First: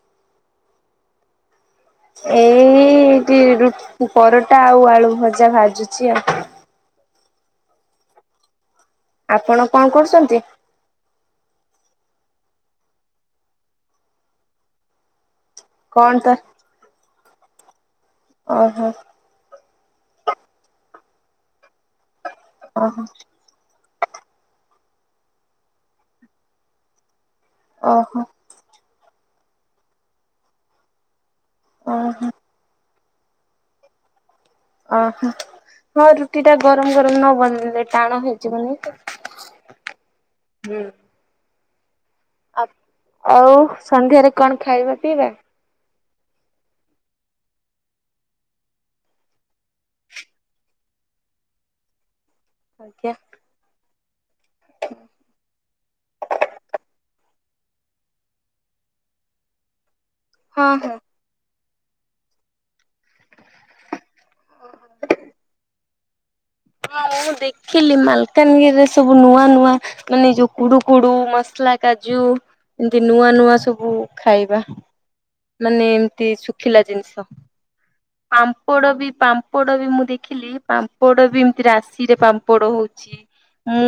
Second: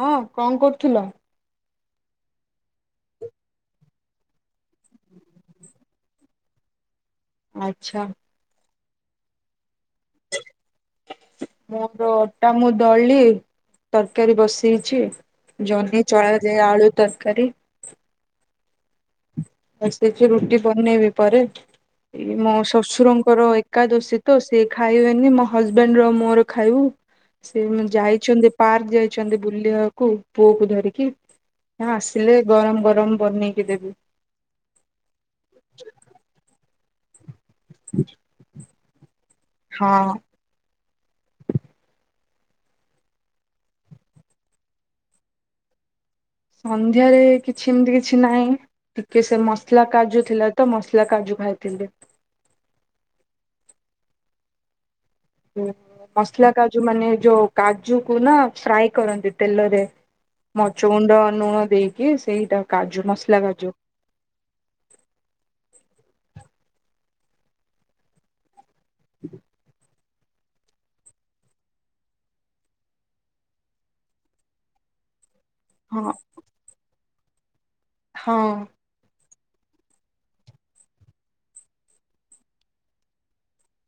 ହଁ କଣ କରୁଥୁଲ? ଏଇଠି ରୁ ପରଟା ଆଉ ଆଳୁ ଭଜା ଭାଜୁଚି ଆଉ। ଆଛା। ଆପଣ କଣ କରୁଚନ୍ତି? ମୋର ଅଟା ମୁଁ ଦଳିଲି ତରକାରୀ ବସେଇଛି। ଜହ୍ନି କଣ ତ ଚଳାଯାଏ ଆଳୁ ତରକାରୀ। ଓହୋ। ବସେଇଚି ରୁଟି ବନେଇବି ପରେ ଇଏ ମୋ ଓହୋ ଶ୍ୱଶୁରଙ୍କରଏ ଏକାଦଶୀ ତ ସିଏ ଖାଇବେନି ମୋ ହଜବେଣ୍ଟେ ର ମୋର ଖାଇବୁ ସେ ଓହୋ ଯାଇଛନ୍ତି ପାର୍କ ଯାଇଛନ୍ତି ବୁଲିବାକୁ ପୁଅ କୁ ଧରିକି। ଓହୋ। ଆସିଲେ ଗରମ ଗରମ ବନେଇକି ଦେବି। ଓହୋ ହଁ ରୁଟି ଟା ଗରମ ଗରମ ନ ବନେଇଲେ ଟାଣ ହେଇଯିବନି ତ। ହଁ। ହୁଁ। ଆ ଆଉ ସନ୍ଧ୍ୟାରେ କଣ ଖାଇବା ପିଇବା? ସନ୍ଧ୍ୟାରେ କିଛି ଏମିତି କିଛି ନାହିଁ। ଟିକେ ସେ ମସଲା କାଜୁ ଥିଲା ତ ମସଲା କାଜୁ ଭାଜିଲି। ଆଜ୍ଞା। ମସଲା କାଜୁ ମାନେ ଯୋଉ କାଜୁକୁ ନା ଫ୍ରାଏ କରନ୍ତି ତେଲରେ। ହଁ ମଛ ହଁ। ଗୁଣ୍ଡ ନୁଣ ଦେଇକି ସେଇଟା କାଜୁ ମସଲା କାଜୁ ହଁ ମୁଁ ଦେଖିଲି ମାଲକାନଗିରିରେ ସବୁ ନୂଆ ନୂଆ ମାନେ ଯୋଉ କୁଡୁ କୁଡୁ ମସଲା କାଜୁ ଏମିତି ନୂଆ ନୂଆ ସବୁ ଖାଇବା। ମାନେ ହଁ ଏମିତି ଶୁଖିଲା ଜିନିଷ ହଁ ପାମ୍ପଡ଼ ବି ପାମ୍ ପାମ୍ପଡ଼ ବି ମୁଁ ଦେଖିଲି ପାମ୍ପଡ଼ ବି ଏମତି ରାଶିରେ ପାମ୍ପଡ଼ ହୋଉଚି। ମୁଁ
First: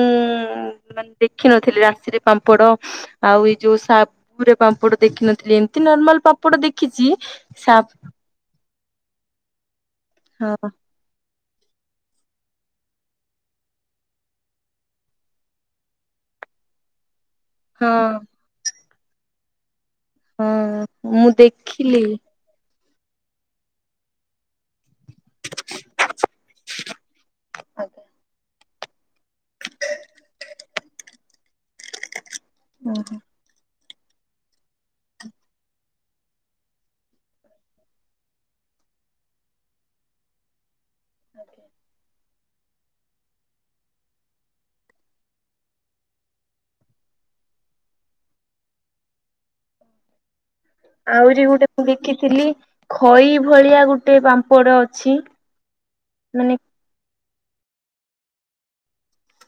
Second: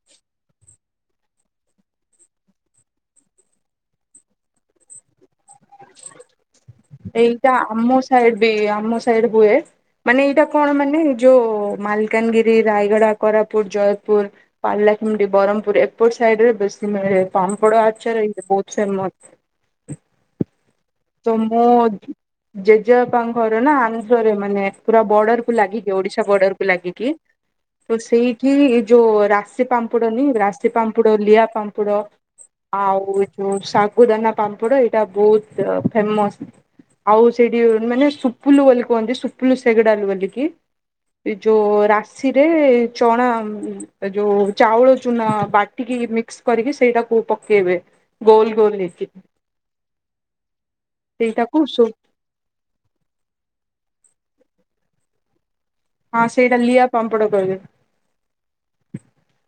ମାନେ ଦେଖିନଥିଲି ରାଶିରେ ପାମ୍ପଡ ଆଉ ଏଇ ଯୋଉ ସାଗୁରେ ପାମ୍ପଡ ଦେଖିନଥିଲି ଏମ ଏମିତି ନର୍ମାଲ ପାପଡ଼ ଦେଖିଚି ଏଇଟା ଆମ ସାପ ସାଇଡ ବି ଆମ ସାଇଡ ହୁଏ ମାନେ ଏଇଟା ହଁ କଣ ମାନେ ଯୋଉ ମାଲକାନଗିରି, ରାୟଗଡା, କୋରାପୁଟ, ଜୟପୁର ପାଲାଖେମୁନ୍ଡି ବରହ୍ମପୁର ଏପଟ ସାଇଡ ରେ ବେଶୀ ମିଳେ ପାମ୍ପଡ ହଁ ଆଚାର ବହୁତ ଫେମ ହଁ। ମୁଁ ଦେଖିଲି। [unintelligible] ଜେଜେବାପାଙ୍କ ଘର ନା ଆନ୍ଧ୍ରରେ ମାନେ ପୁରା ବର୍ଡରକୁୁ ଲାଗିକି ଓଡିଶା ବର୍ଡର କୁ ଲାଗିକି ତ ସେଇଠି ଯୋଉ ରାଶି ପାମ୍ପଡନି ରାଶି ପାମ୍ପଡ ଲିଆ ପାମ୍ପୁଡ ଓହୋ। ଆଉ ଏ ଯୋଉ ଶାଗୁଦାନା ପାମ୍ପଡ ଏଇଟା ବହୁତ ଫେମସ। ଆଉ ସେଠି ମାନେ ସୁପୁଲୁ ବୋଲି କୁହନ୍ତି ସୁପୁଲୁ ସେଗଡାଲ ବୋଲିକି। ଏଇ ଯୋଉ ରାଶିରେ ଚଣା ଏ ଯୋଉ ଚାଉଳ ଚୁନା ବାଟିକି ମିକ୍ସ କରିକି ସେଇଟାକୁ ପକେଇବେ। ଗୋଲ ଗୋଲ [unintelligible] ଆହୁରି ସେଇଟାକୁ ଗୋଟେ ସୁ ମୁଁ ଦେଖିଥିଲି ଖଇ ଭଳିଆ ଗୋଟେ ପାମ୍ପଡ ଅଛି। ହଁ ମାନେ ସେଇଟା ଲିଆ ପାମ୍ପଡ଼ କଇବେ।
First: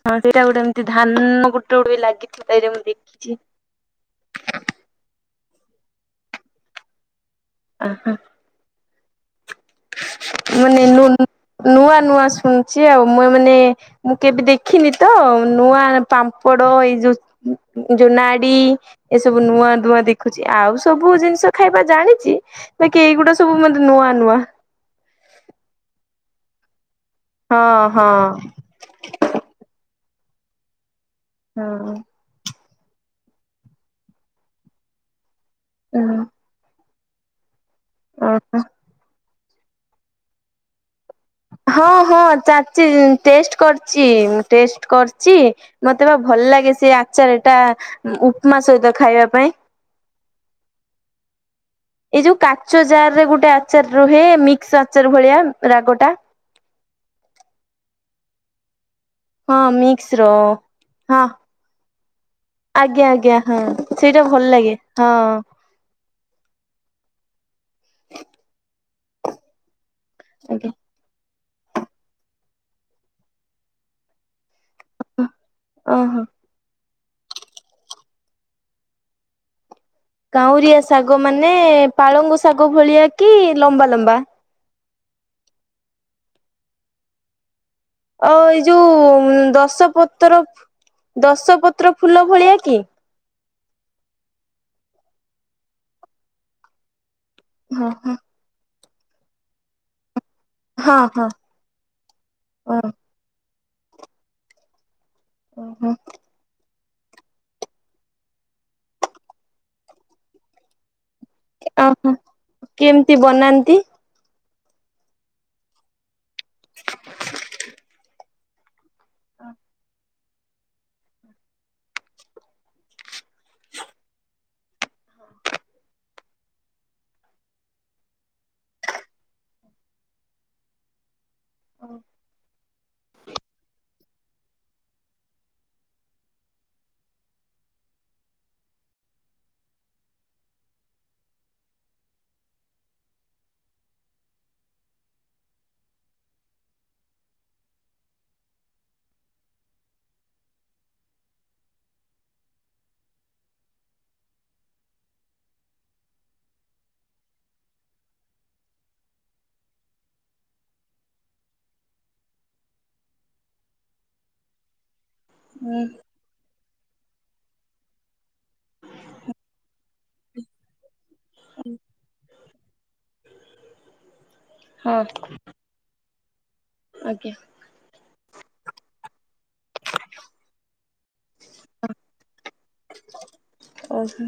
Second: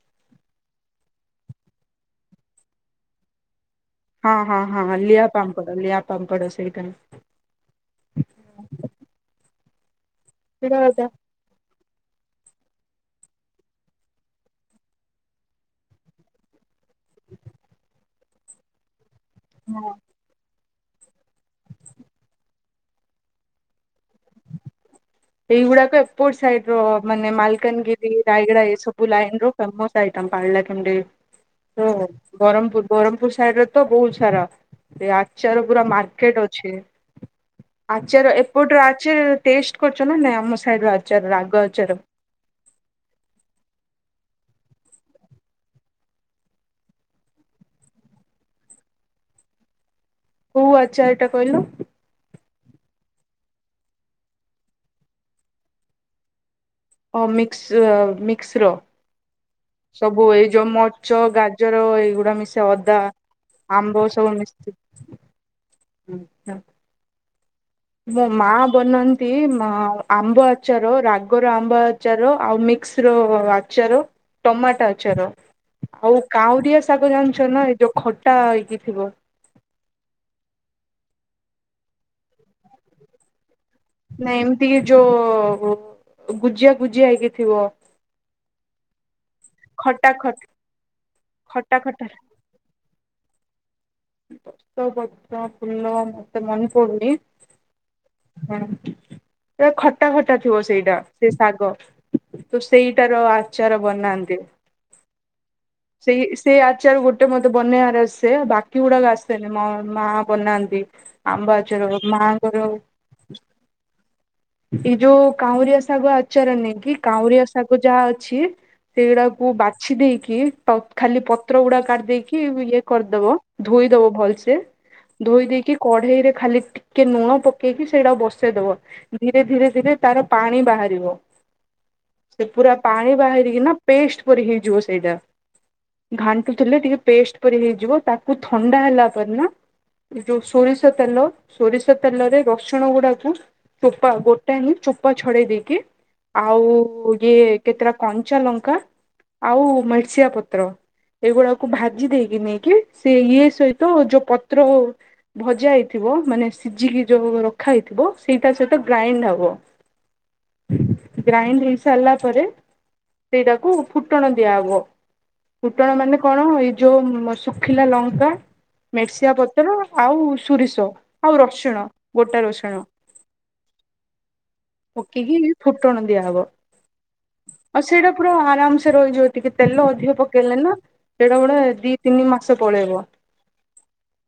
ହଁ ସେଇଟା ଗୋଟେ ଏମିତି ଧାନ ଗୋଟେ ଗୋଟେ ଲାଗିଥିଲା ତ ଏଇରା ମୁଁ ଦେଖିଚି। ହଁ ହଁ ହଁ ଲିଆ ପାମ୍ପଡ ଲିଆ ପାମ୍ପଡ ସେଇଟା। ଆଁ ହୋ ସେଇଟା ମୁନି ନୂ ନୂଆ ନୂଆ ଶୁଣୁଛି ଆଉ ମୁଇ ମାନେ ମୁଁ କେବେ ଦେଖିନି ତ ନୂଆ ପାମ୍ପଡ ଏଇ ଯୋ ଯୋଉ ନାଡି ଏସବୁ ନୂଆ ହଁ ଧୂଆ ଦେ ଦେଖୁଛି ଆଉ ସବୁ ଜିନିଷ ଖାଇବା ଜାଣିଛି ବାକି ଏଇଗୁଡା ସବୁ ମତେ ନୂଆ ନୂଆ। ଏଇଗୁଡାକ ଏପଟ ସାଇଡ ର ମାନେ ହଁ ହଁ ମାଲକାନଗିରି ରାୟଗଡା ଏସବୁ। ବୁଲାଇନ ର ଫେମୋସ୍ ଆଇଟମ୍ ପାରଳାଖେମୁଣ୍ଡି ହଁ। [unintelligible] ବରହ୍ମପୁର ବରହ୍ମପୁର ସାଇଡ ରେ ତ ବହୁତ ସାରା ଏ ଆଚାର ପୁରା ମାର୍କେଟ ଅ ଛି ଆଚାର ଓହୋ ଏପଟର ଆଚାର ଟେଷ୍ଟ କରିଚ ନା ନାଇ ଆମ ସାଇଡ ଆ ହଁ ହଁ ଚାଚି ଟେଷ୍ଟ କରିଚି ମୁଁ ଟେଷ୍ଟ କରିଚି। ମତେ ବା ଭଲ ଲାଗେ ସେ ଆଚାର ଟା ଉପମା ସହିତ ଖାଇବା ପାଇଁ। କୋଉ ଆଚାରଟା କହିଲ। ଏଇ ଯୋଉ କାଚ ଜାର ରେ ଗୋଟେ ଆଚାର ରୁହେ ମିକ୍ସ ଆଚାର ଭଳିଆ ରାଗଟା। ଓ ମିକ୍ସି ଅ ମିକ୍ସି ର। ହଁ ମିକ୍ସ ସବୁ ର ଏଇ ଯୋଉ ମଚ ହଁ ଗାଜର ଏଇଗୁଡା ମିଶା ଅଦା। ଆଜ୍ଞା ଆଜ୍ଞା ହଁ ଆମ୍ବ [unintelligible] ସେଇଟା ସବୁ ଭଲ ଲାଗେ ମିଶିଚି। ହଁ। ହୁଁ ତ ମୋ ମା ବନାନ୍ତି ମ ଆମ୍ବ ଆଜ୍ଞା ଆଚାର ରା ଗର ଆମ୍ବ ଆଚାର ଆଉ ମିକସ ର ଆଚାର ଟମା ଆଚାର ଆଉ ଓହୋ। କାଉଁରିଆ ସାଗ ଜାଣିଚନା ଏ ଯୋଉ ଖଟା ହେଇକି ଥିବ। କାଉରିଆ ଶାଗ ମାନେ ପାଳଙ୍ଗ ଶାଗ ଭଳିଆ କି ଲମ୍ବା ଲମ୍ବା? ନା ଏମିତି କି ଯୋଉ ଗୁଜିଆ ଗୁଜିଆ ହେଇକି ଥିବ। ଆଉ ଏଇ ଯୋଉ ଦଶ ଖଟା ଖ ପତ୍ର ଦଶ ଖଟା ପତ୍ର ଖଟା ଫୁଲ ଭଳିଆ କି? ଦଶ ପତ୍ର ଫୁଲ ମତେ ମନେ ପଡୁନି। ହଁ ହଁ। ହଁ। ଖଟା ଖଟା ଥିବ ସେଇଟା ହଁ ହଁ ସେ ଶାଗ। ତ ହଁ ସେଇଟାର ଆଚାର ବନାନ୍ତି। ଓହୋ ସେଇ ସେ ଆଚାର ଗୋଟେ ମତେ ବନେଇବାର ଆସେ ବାକି ଗୁଡାକ ଆସେନି ମୋ ମା ବନାନ୍ତି। ଆମ୍ବଆଚାର ଓହୋ ମାଙ୍କର କେମିତି ବନାନ୍ତି? ଏଇ ଯୋଉ କାଉଁରିଆ ଶାଗ ଆଚାର ନୀଁ କି କାଉଁରିଆ ଶାଗ ଯାହା ଅଛି ସେଇଗୁଡାକୁ ବାଛି ଦେଇେଇକି ତ ଖାଲି ପତ୍ର ଗୁଡା କାଢିଦେଇକି ଇଏ କରିଦବ। ଧୋଇ ଦବ ଭଲସେ ଧୋଇ ଦେଇକି କଢେଇରେ ଖାଲି ଟିକେ ନୁଣ ପକେଇକି ସେଇଟା ବସେଇଦବ। ଧୀରେ ଧୀରେ ଧୀରେ ତାର ପାଣି ବାହାରିବ ସେ ପୁରା ପାଣି ବାହାରିକି ନା ପେଷ୍ଟ ପରି ହେଇଯିବ ସେଇଟା। ଘାଣ୍ଟୁଥିଲେ ଟିକେ ପେଷ୍ଟ ପ ହେଇଯିବ ତାକୁ ଥଣ୍ଡା ହେଲା ପରେ ନା ଯୋଉ ସୋରିଷ ତେଲ ସୋରିଷ ତେଲରେ ରସୁଣ ଗୁଡାକୁ ଚୋପା ଗୋଟା ହିଁ ଚୋପା ଛଡେଇ ଦେଇକି ଆଉ ଇଏ କେତେଟା କଞ୍ଚା ଲଙ୍କା ଆଉ ମିର୍ସିଆ ପତ୍ର ଏଇଗୁଡାକୁ ଭାଜି ଦେଇକି ନେଇକି ସେ ଇଏ ସହିତ ଯୋଉ ପତ୍ର ହୋଉ ଭଜା ହେଇଥିବ ମାନେ ସିଝିକି ଯୋଉ ରଖା ହେଇଥିବ ସେଇଟା ସହିତ ଗ୍ରାଇଣ୍ଡ ହବ। ଗ୍ରାଇଣ୍ଡ ହେ ସାରିଲା ପରେ ସେଇଟାକୁ ଫୁଟଣ ଦିଆ ହବ। ହୁଁ କୁଟଣ ମାନେ କଣ ଏଇ ଯୋଉ ମ ଶୁଖିଲା ଲଙ୍କା ମେସିଆ ପତ୍ର ଆଉ ସୋରିଷ ଆଉ ରସୁଣ ଗୋଟା ରସୁଣ ହଁ। ଏତିକି ଫୁଟଣ ଦିଆ ହବ। ଆଜ୍ଞା। ଆଉ ସେଇଟା ପୁରା ଆରାମସେ ରହିଯିବ ଟିକେ ତେଲ ଅଧିକ ପକେଇଲେ ନା ସେଇଟା ପୁରା ଦି ତିନି ମା ସେ ପଳେଇବ। ଓ ହଁ।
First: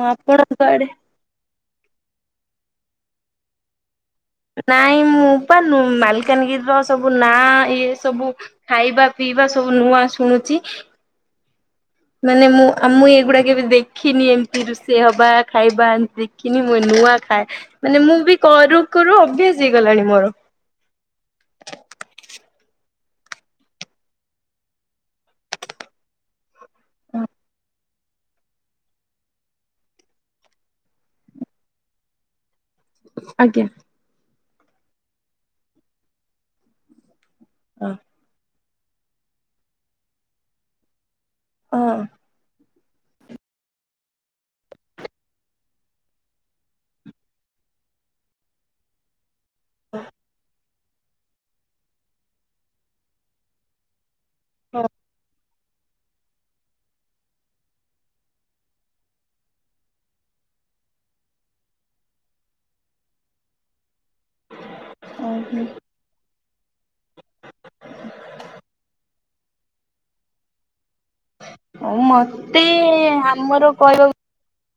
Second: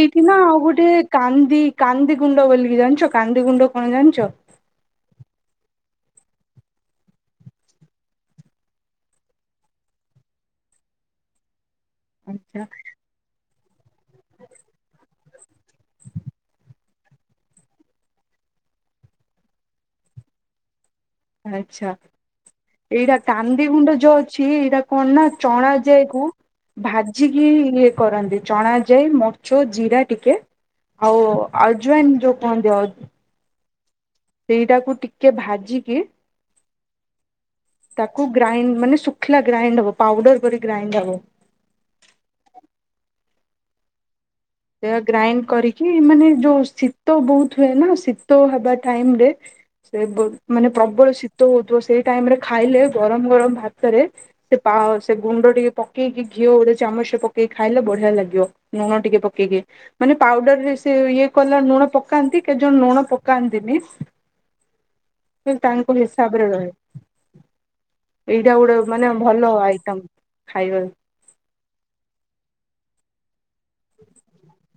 ଏଇଠି ନା ଆଉ ଗୋଟେ କାନ୍ଦି କାନ୍ଦି ଗୁଣ୍ଡ ବୋଲିକି ଜାଣିଚ କାନ୍ଦି ଗୁଣ୍ଡ କଣ ଜାଣିଚ? ନାଇଁ ମୁଁ ପା ନୁ ମାଲକାନଗିରିର ସବୁ ନାଁ ଇଏ ସବୁ ଖାଇବା ପିଇବା ସବୁ ନୂଆ ଶୁଣୁଚି। ମାନେ ଆଚ୍ଛା ମୁଁ ଆ ମୁଁ ଏଇଗୁଡାକ କେବେ ଦେ ଖିନି ଏମତି ରୁଷେଇ ହେବା ଖାଇବା ଏମତି ଦେଖିନି ମୁଁ ନୁଆ ଖାଏ। ମାନେ ମୁଁ ବି କରୁ କରୁ ଅଭ୍ୟାସ ହେଇଗଲାଣି ମୋର। ଆଚ୍ଛା। ଏଇଟା କାନ୍ଦି ଗୁଣ୍ଡ ଯୋ ଅଛି ଏଇଟା କଣ ନା ଚଣା ଯାଏକୁ ଭାଜିକି ଇଏ କରନ୍ତି। ଚଣା ଯାଇ ମଚ ଜିରା ଟିକେ ଆଉ ଆଜ୍ୱାଇଁନ ଯୋଉ କହନ୍ତି। ଆଜ୍ଞା। ସେଇଟାକୁ ଟିକେ ଭାଜିକି ହଁ। ତାକୁ ଗ୍ରାଇଣ୍ଡ ମାନେ ଶୁଖିଲା ଗ୍ରାଇଣ୍ଡ ହବ ପାଉଡର କରି ଗ୍ରାଇଣ୍ଡ ହବ। ଅ ହଁ। ସେ ଗ୍ରାଇଣ୍ଡ କରିକି ମାନେ ଯୋଉ ଶୀତ ବହୁତ ହୁଏ ନା ଶୀତ ହବା ଟାଇମ ରେ ସେ ବ ମାନେ ପ୍ରବଳ ଶି ଶୀତ ହଉଥଵ ସେଇ ଟାଇମ ରେ ଖାଇଲେ ଗରମ ଗରମ ଭାତରେ ସେ ପା ସେ ଗୁଣ୍ଡ ଟିକେ ପ ପକେଇକି ଘିଅ ଗୋଟେ ଚାମଚ ପକେଇି ଖାଇଲେ ବଢିଆ ଲାଗିବ। ଲୁଣ ଟିକେ ପ କେଇକି କି ମାନେ ପାଉଡର ରେ ସେ ଇଏ କଲା ଲୁଣ ପକାନ୍ତି କେ ଜଣ ଲୁଣ ପକାନ୍ତିନି ସେ ତାଙ୍କ ହିସାବରେ ରହେ। ଏଇଟା ଗୋଟେ ମାନେ ଭଲ ଆଇଟମ୍ ଖାଇବା ଆଉ ମତେ ଆମର କହିବାକୁ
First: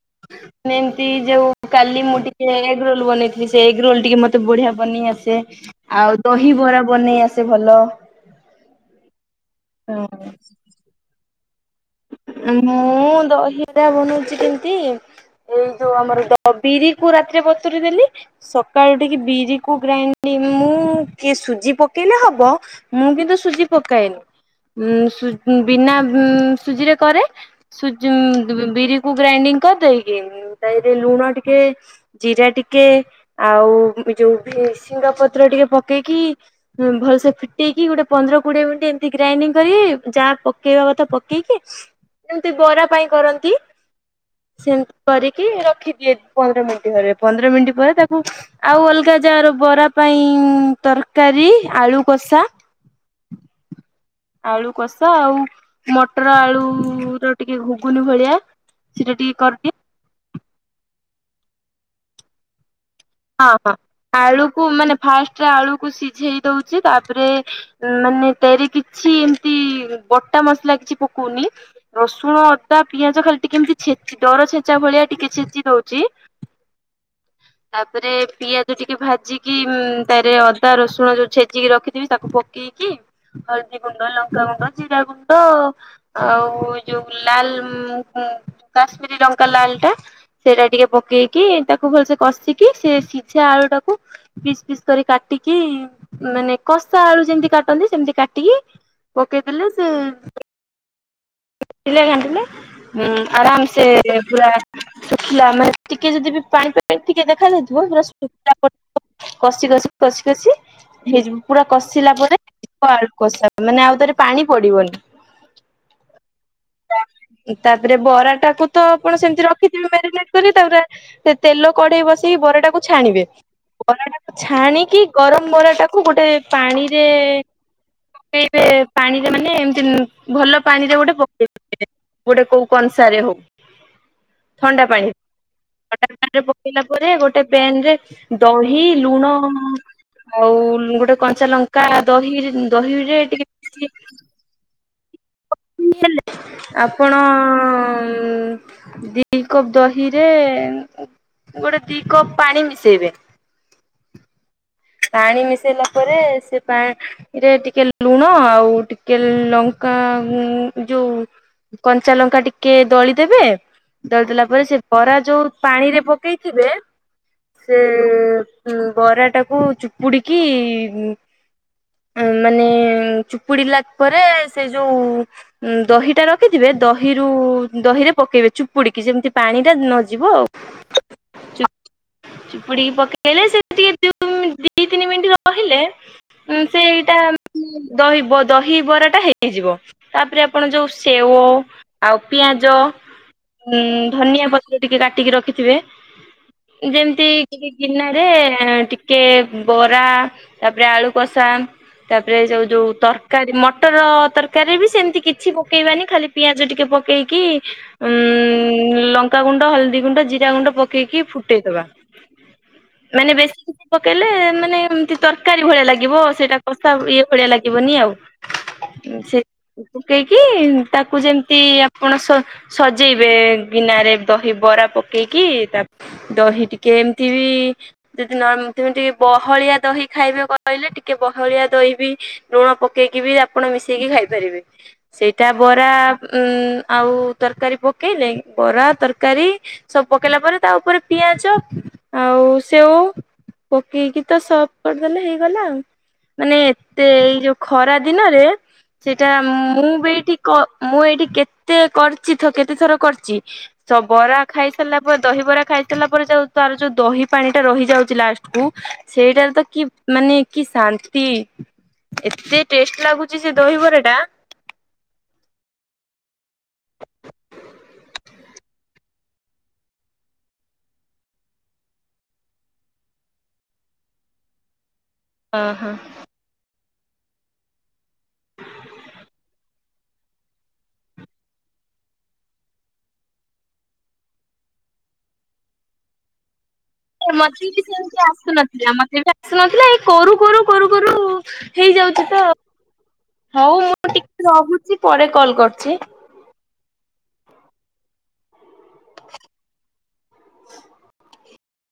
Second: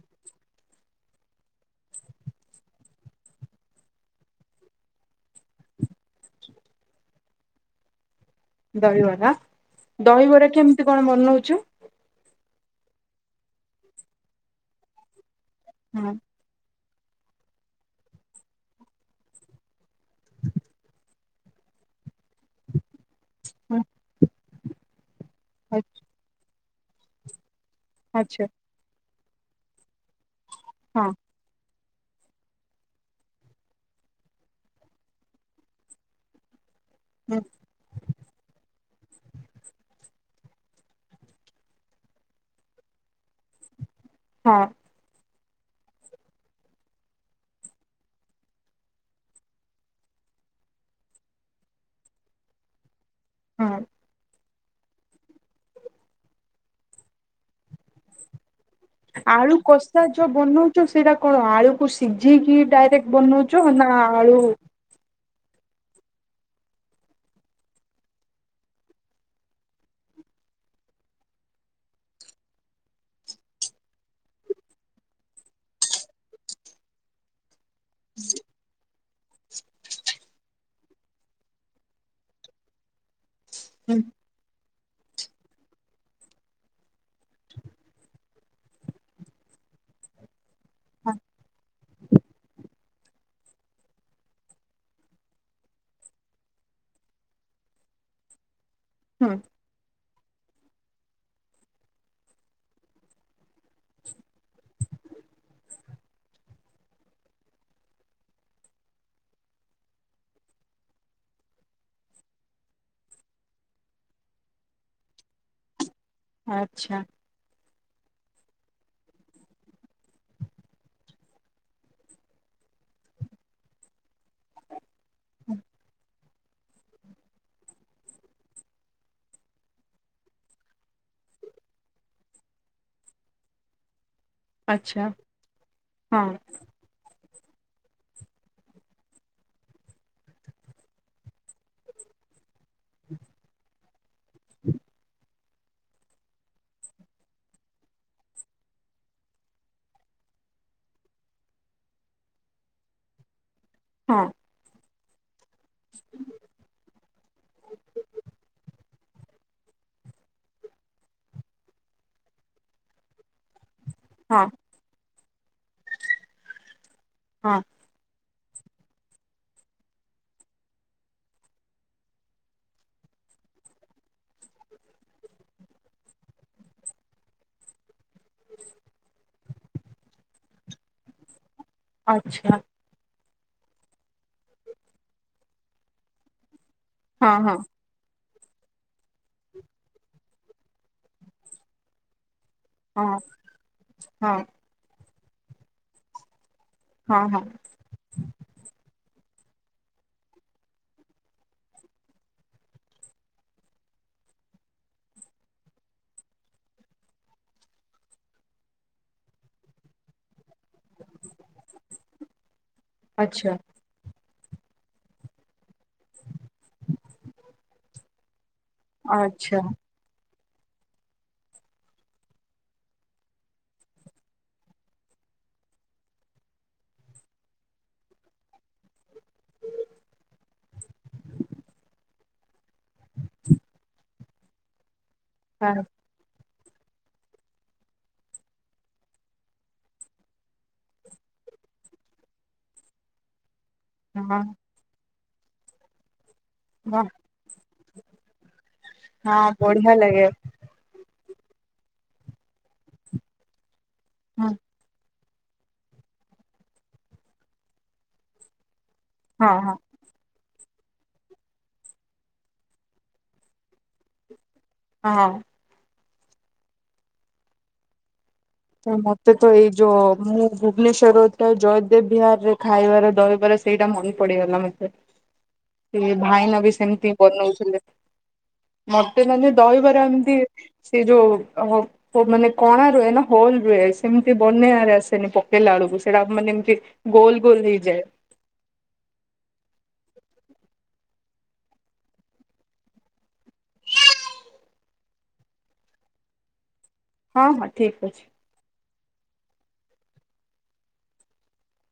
[inaudible] ମାନେ ଏମିତି ଯୋଉ କାଲି ମୁଁ ଟିକେ ଏଗ୍ ରୋଲ ବନେଇଥିଲି ସେ ଏଗ୍ ରୋଲ ଟିକେ ମତେ ବଢିଆ ବନେଇ ଆସେ। ଆଉ ଦହିବରା ବନେଇ ଆସେ ଭଲ। ଦହିବରା! ହଁ ଦହିବରା କେମତି କଣ ବନଉଛୁ? ମୁଁ ଦହିବରା ବନଉଛି କେମିତି ଏଇ ଯୋଉ ହଁ ଆମର ଦ ତ ବିରିକୁ ରାତିରେ ବତୁୁରି ଦେଲି ସକାଳୁ ଉଟିକି ବିରି କୁ ଗ୍ରାଇଣ୍ଡ ମୁଁ କି ସୁଜି ପକେଇଲେ ହବ ମୁଁ କି ସୁଜି ପକାଏନି। ଉ ସୁ ବିନା ସୁଜିରେ କରେ ସୁଜ ଆଚ୍ଛା ଉଁ ବିରି କୁ ଗ୍ରାଇଣ୍ଡିଂ କରିଦେଇକି ତାରେ ହଁ ଲୁଣ ଟିକେ ଜିରା ଟିକେ ଆଉ ଉ ଏ ଯଉ ଭେରସୁଂଗା ପତ୍ର ଟିକେ ପକେଇକି ହଁ ଭଲ ସେ ଫିଟେଇକି ଗୋଟେ ପନ୍ଦର କୋଡିଏ ମିନିଟ ଗ୍ରାଇଣ୍ଡିଙ୍ଗ କରି ଯାହା ପକେଇବା କଥା ପକେଇକି ଜେମତି ବରା ପାଇଁ କରନ୍ତି, ହଁ ସେମ କରିକି ରଖିଦିଏ ପନ୍ଦର ମିନିଟ୍ ଘରେ ପନ୍ଦର ମିନିଟ୍ ପରେ ତାକୁ ଆଉ ଅଲ୍‌ଗା ଜାର ବରା ପାଇଁ ତରକାରୀ ଆଳୁ କଷା ହଁ। ଆଳୁ କଷା ଆଉ ମଟର ଆଳୁର ଟିକେ ଘୁଗୁନି ଭଳିଆ ସେଟା ଟିକେ ଆଳୁ କରିଦିଏ କଷା ଯୋଉ ବନଉଛ ସେଇଟା କଣ ଆଳୁକୁ ସିଝିକି ଡାଇରେକ୍ଟ? ହଁ ବନଉଛ ଅଁ ନା ଆଳୁ ଆଳୁକୁ ମାନେ ଫାଷ୍ଟରେ ଆଳୁକୁ ସିଝେଇ ଦଉଛି ତାପରେ ମାନେ ତରେ କିଛି ଏମତି ବଟା ମସଲା କିଛି ପକଉନି। ରସୁଣ ଅଦା ପିଆଜ ଖାଲି ଟିକେ ଏମିତି ଛେଚି ଦର ଛେଚା ଭଳିଆ ଟିକେ ଛେଚି ଦଉଛି। ତାପରେ ପିଆଜ ଟିକେ ଭାଜିକି ତାରେ ଅଦା ରସୁଣ ଯୋଉ ଛେଚିକି ରଖିଥିବି ତାକୁ ପ ପକେଇକି ହଳଦୀ ହୁଁ ଗୁଣ୍ଡ ଲଙ୍କାଗୁଣ୍ଡ ଜିରା ଗୁଣ୍ଡ ଆଉ ଯୋଉ ଲାଲ କାଶ୍ମିର ଲଙ୍କା ଲାଲ ଟା। ସେରା ଟିକେ ପକେଇକି ତାକୁ ଭଲସେ କଷିକି ସେ ସିଝା ଆଳୁ ଟାକୁ‌‌ ପିସ୍ ପିସ୍ କରି କାଟିକି ମାନେ କଷା ଆଳୁ ଯେମିତି କାଟନ୍ତି ସେମତି କାଟିକି ହୁଁ ପକେଇଦେଲେ ସେ ଘାଣ୍ଟିଲେ ଘାଣ୍ଟିଲେ ଆରାମ ସେ ପୁରା‌ ଶୁଖିଲା ମାନେ ଟିକେ ଯଦି ବି ପାଣି ପାଣି ଟିକେ ଦେଖା ଯାଇଥିବ ପୁରା ଶୁଖିଲା ପର କସି କସି କସି କସି ହେଇଯିବ ପୁରା କଷିଲା ପରେ ଆଳୁ କଷା ମାନେ ଆଉ ଥରେ ପାଣି ପଡିବନି। ଆଚ୍ଛା। ତାପରେ ବରାଟାକୁ ତ ଆପଣ ସେମିତି ରଖିଥିବେ ମ୍ୟାରିନେଟ କରି ତାପରେ। [inaudible] [inaudible] [inaudible] [inaudible] ଆଚ୍ଛା ହଁ [inaudible] [inaudible] [inaudible] [inaudible] [inaudible] [inaudible] [inaudible] [inaudible] [inaudible] [inaudible] ହଁ [inaudible] [inaudible] [inaudible] [inaudible] [inaudible] ଆଚ୍ଛା [inaudible] [inaudible] [inaudible] [inaudible] ହଁ ହଁ [inaudible] ହଁ ହଁ [inaudible] [inaudible] [inaudible] [inaudible] [inaudible] [inaudible] [inaudible] [inaudible] [inaudible] [inaudible] [inaudible] [inaudible] [inaudible] [inaudible] ହଁ [inaudible] [inaudible] ହଁ [inaudible] ହଁ ବଢିଆ ଲାଗେ [inaudible] ହଁ [inaudible] [inaudible] [inaudible] ମାନେ ହଁ ହଁ କି ଶାନ୍ତି ଏତେ ଟେଷ୍ଟ୍ ଲାଗୁଚି ସେ ଦହିବରା ଟା ହଁ। ତ ମତେ ତ ଏଇ ଯଉ ମୁଁ ଭୁବନେଶ୍ୱରରୁ ଜୟଦେବ ବିହାର୍ ରେ ଖାଇବାର ଦହିବରା ସେଇଟା ମନେ ପଡିଗଲା ମତେ ହଁ ହଁ। ସିଏ ଭାଇନା ବି ସେମିତି ବନଉଥିଲେ। ମତେ ମାନେ ଦହିବାର ଏମିତି ସେ ଯଉ ମାନେ କଣା ରୁହେ ନା ହୋଲ୍ ସେମିତି ବନେଇରେ ଆସେନି ପକେଇଲା ବେଳକୁ ସେଟା ମାନେ ଏମିତି ଗୋଲ ଗୋଲ ମତେ ବି ହେଇଯାଏ ସେମିତି ଆସୁନ ମତେ ବି ଆସୁନଥିଲା ଏଇ କରୁ- କରୁ -କରୁ- କରୁ ହେଇଯାଉଚି ତ। ହଉ ମୁଁ ଟିକେ ରହୁଚି ପରେ କଲ୍ କରୁଚି। ହଁ -ହଁ ଠିକ୍ ଅଛି।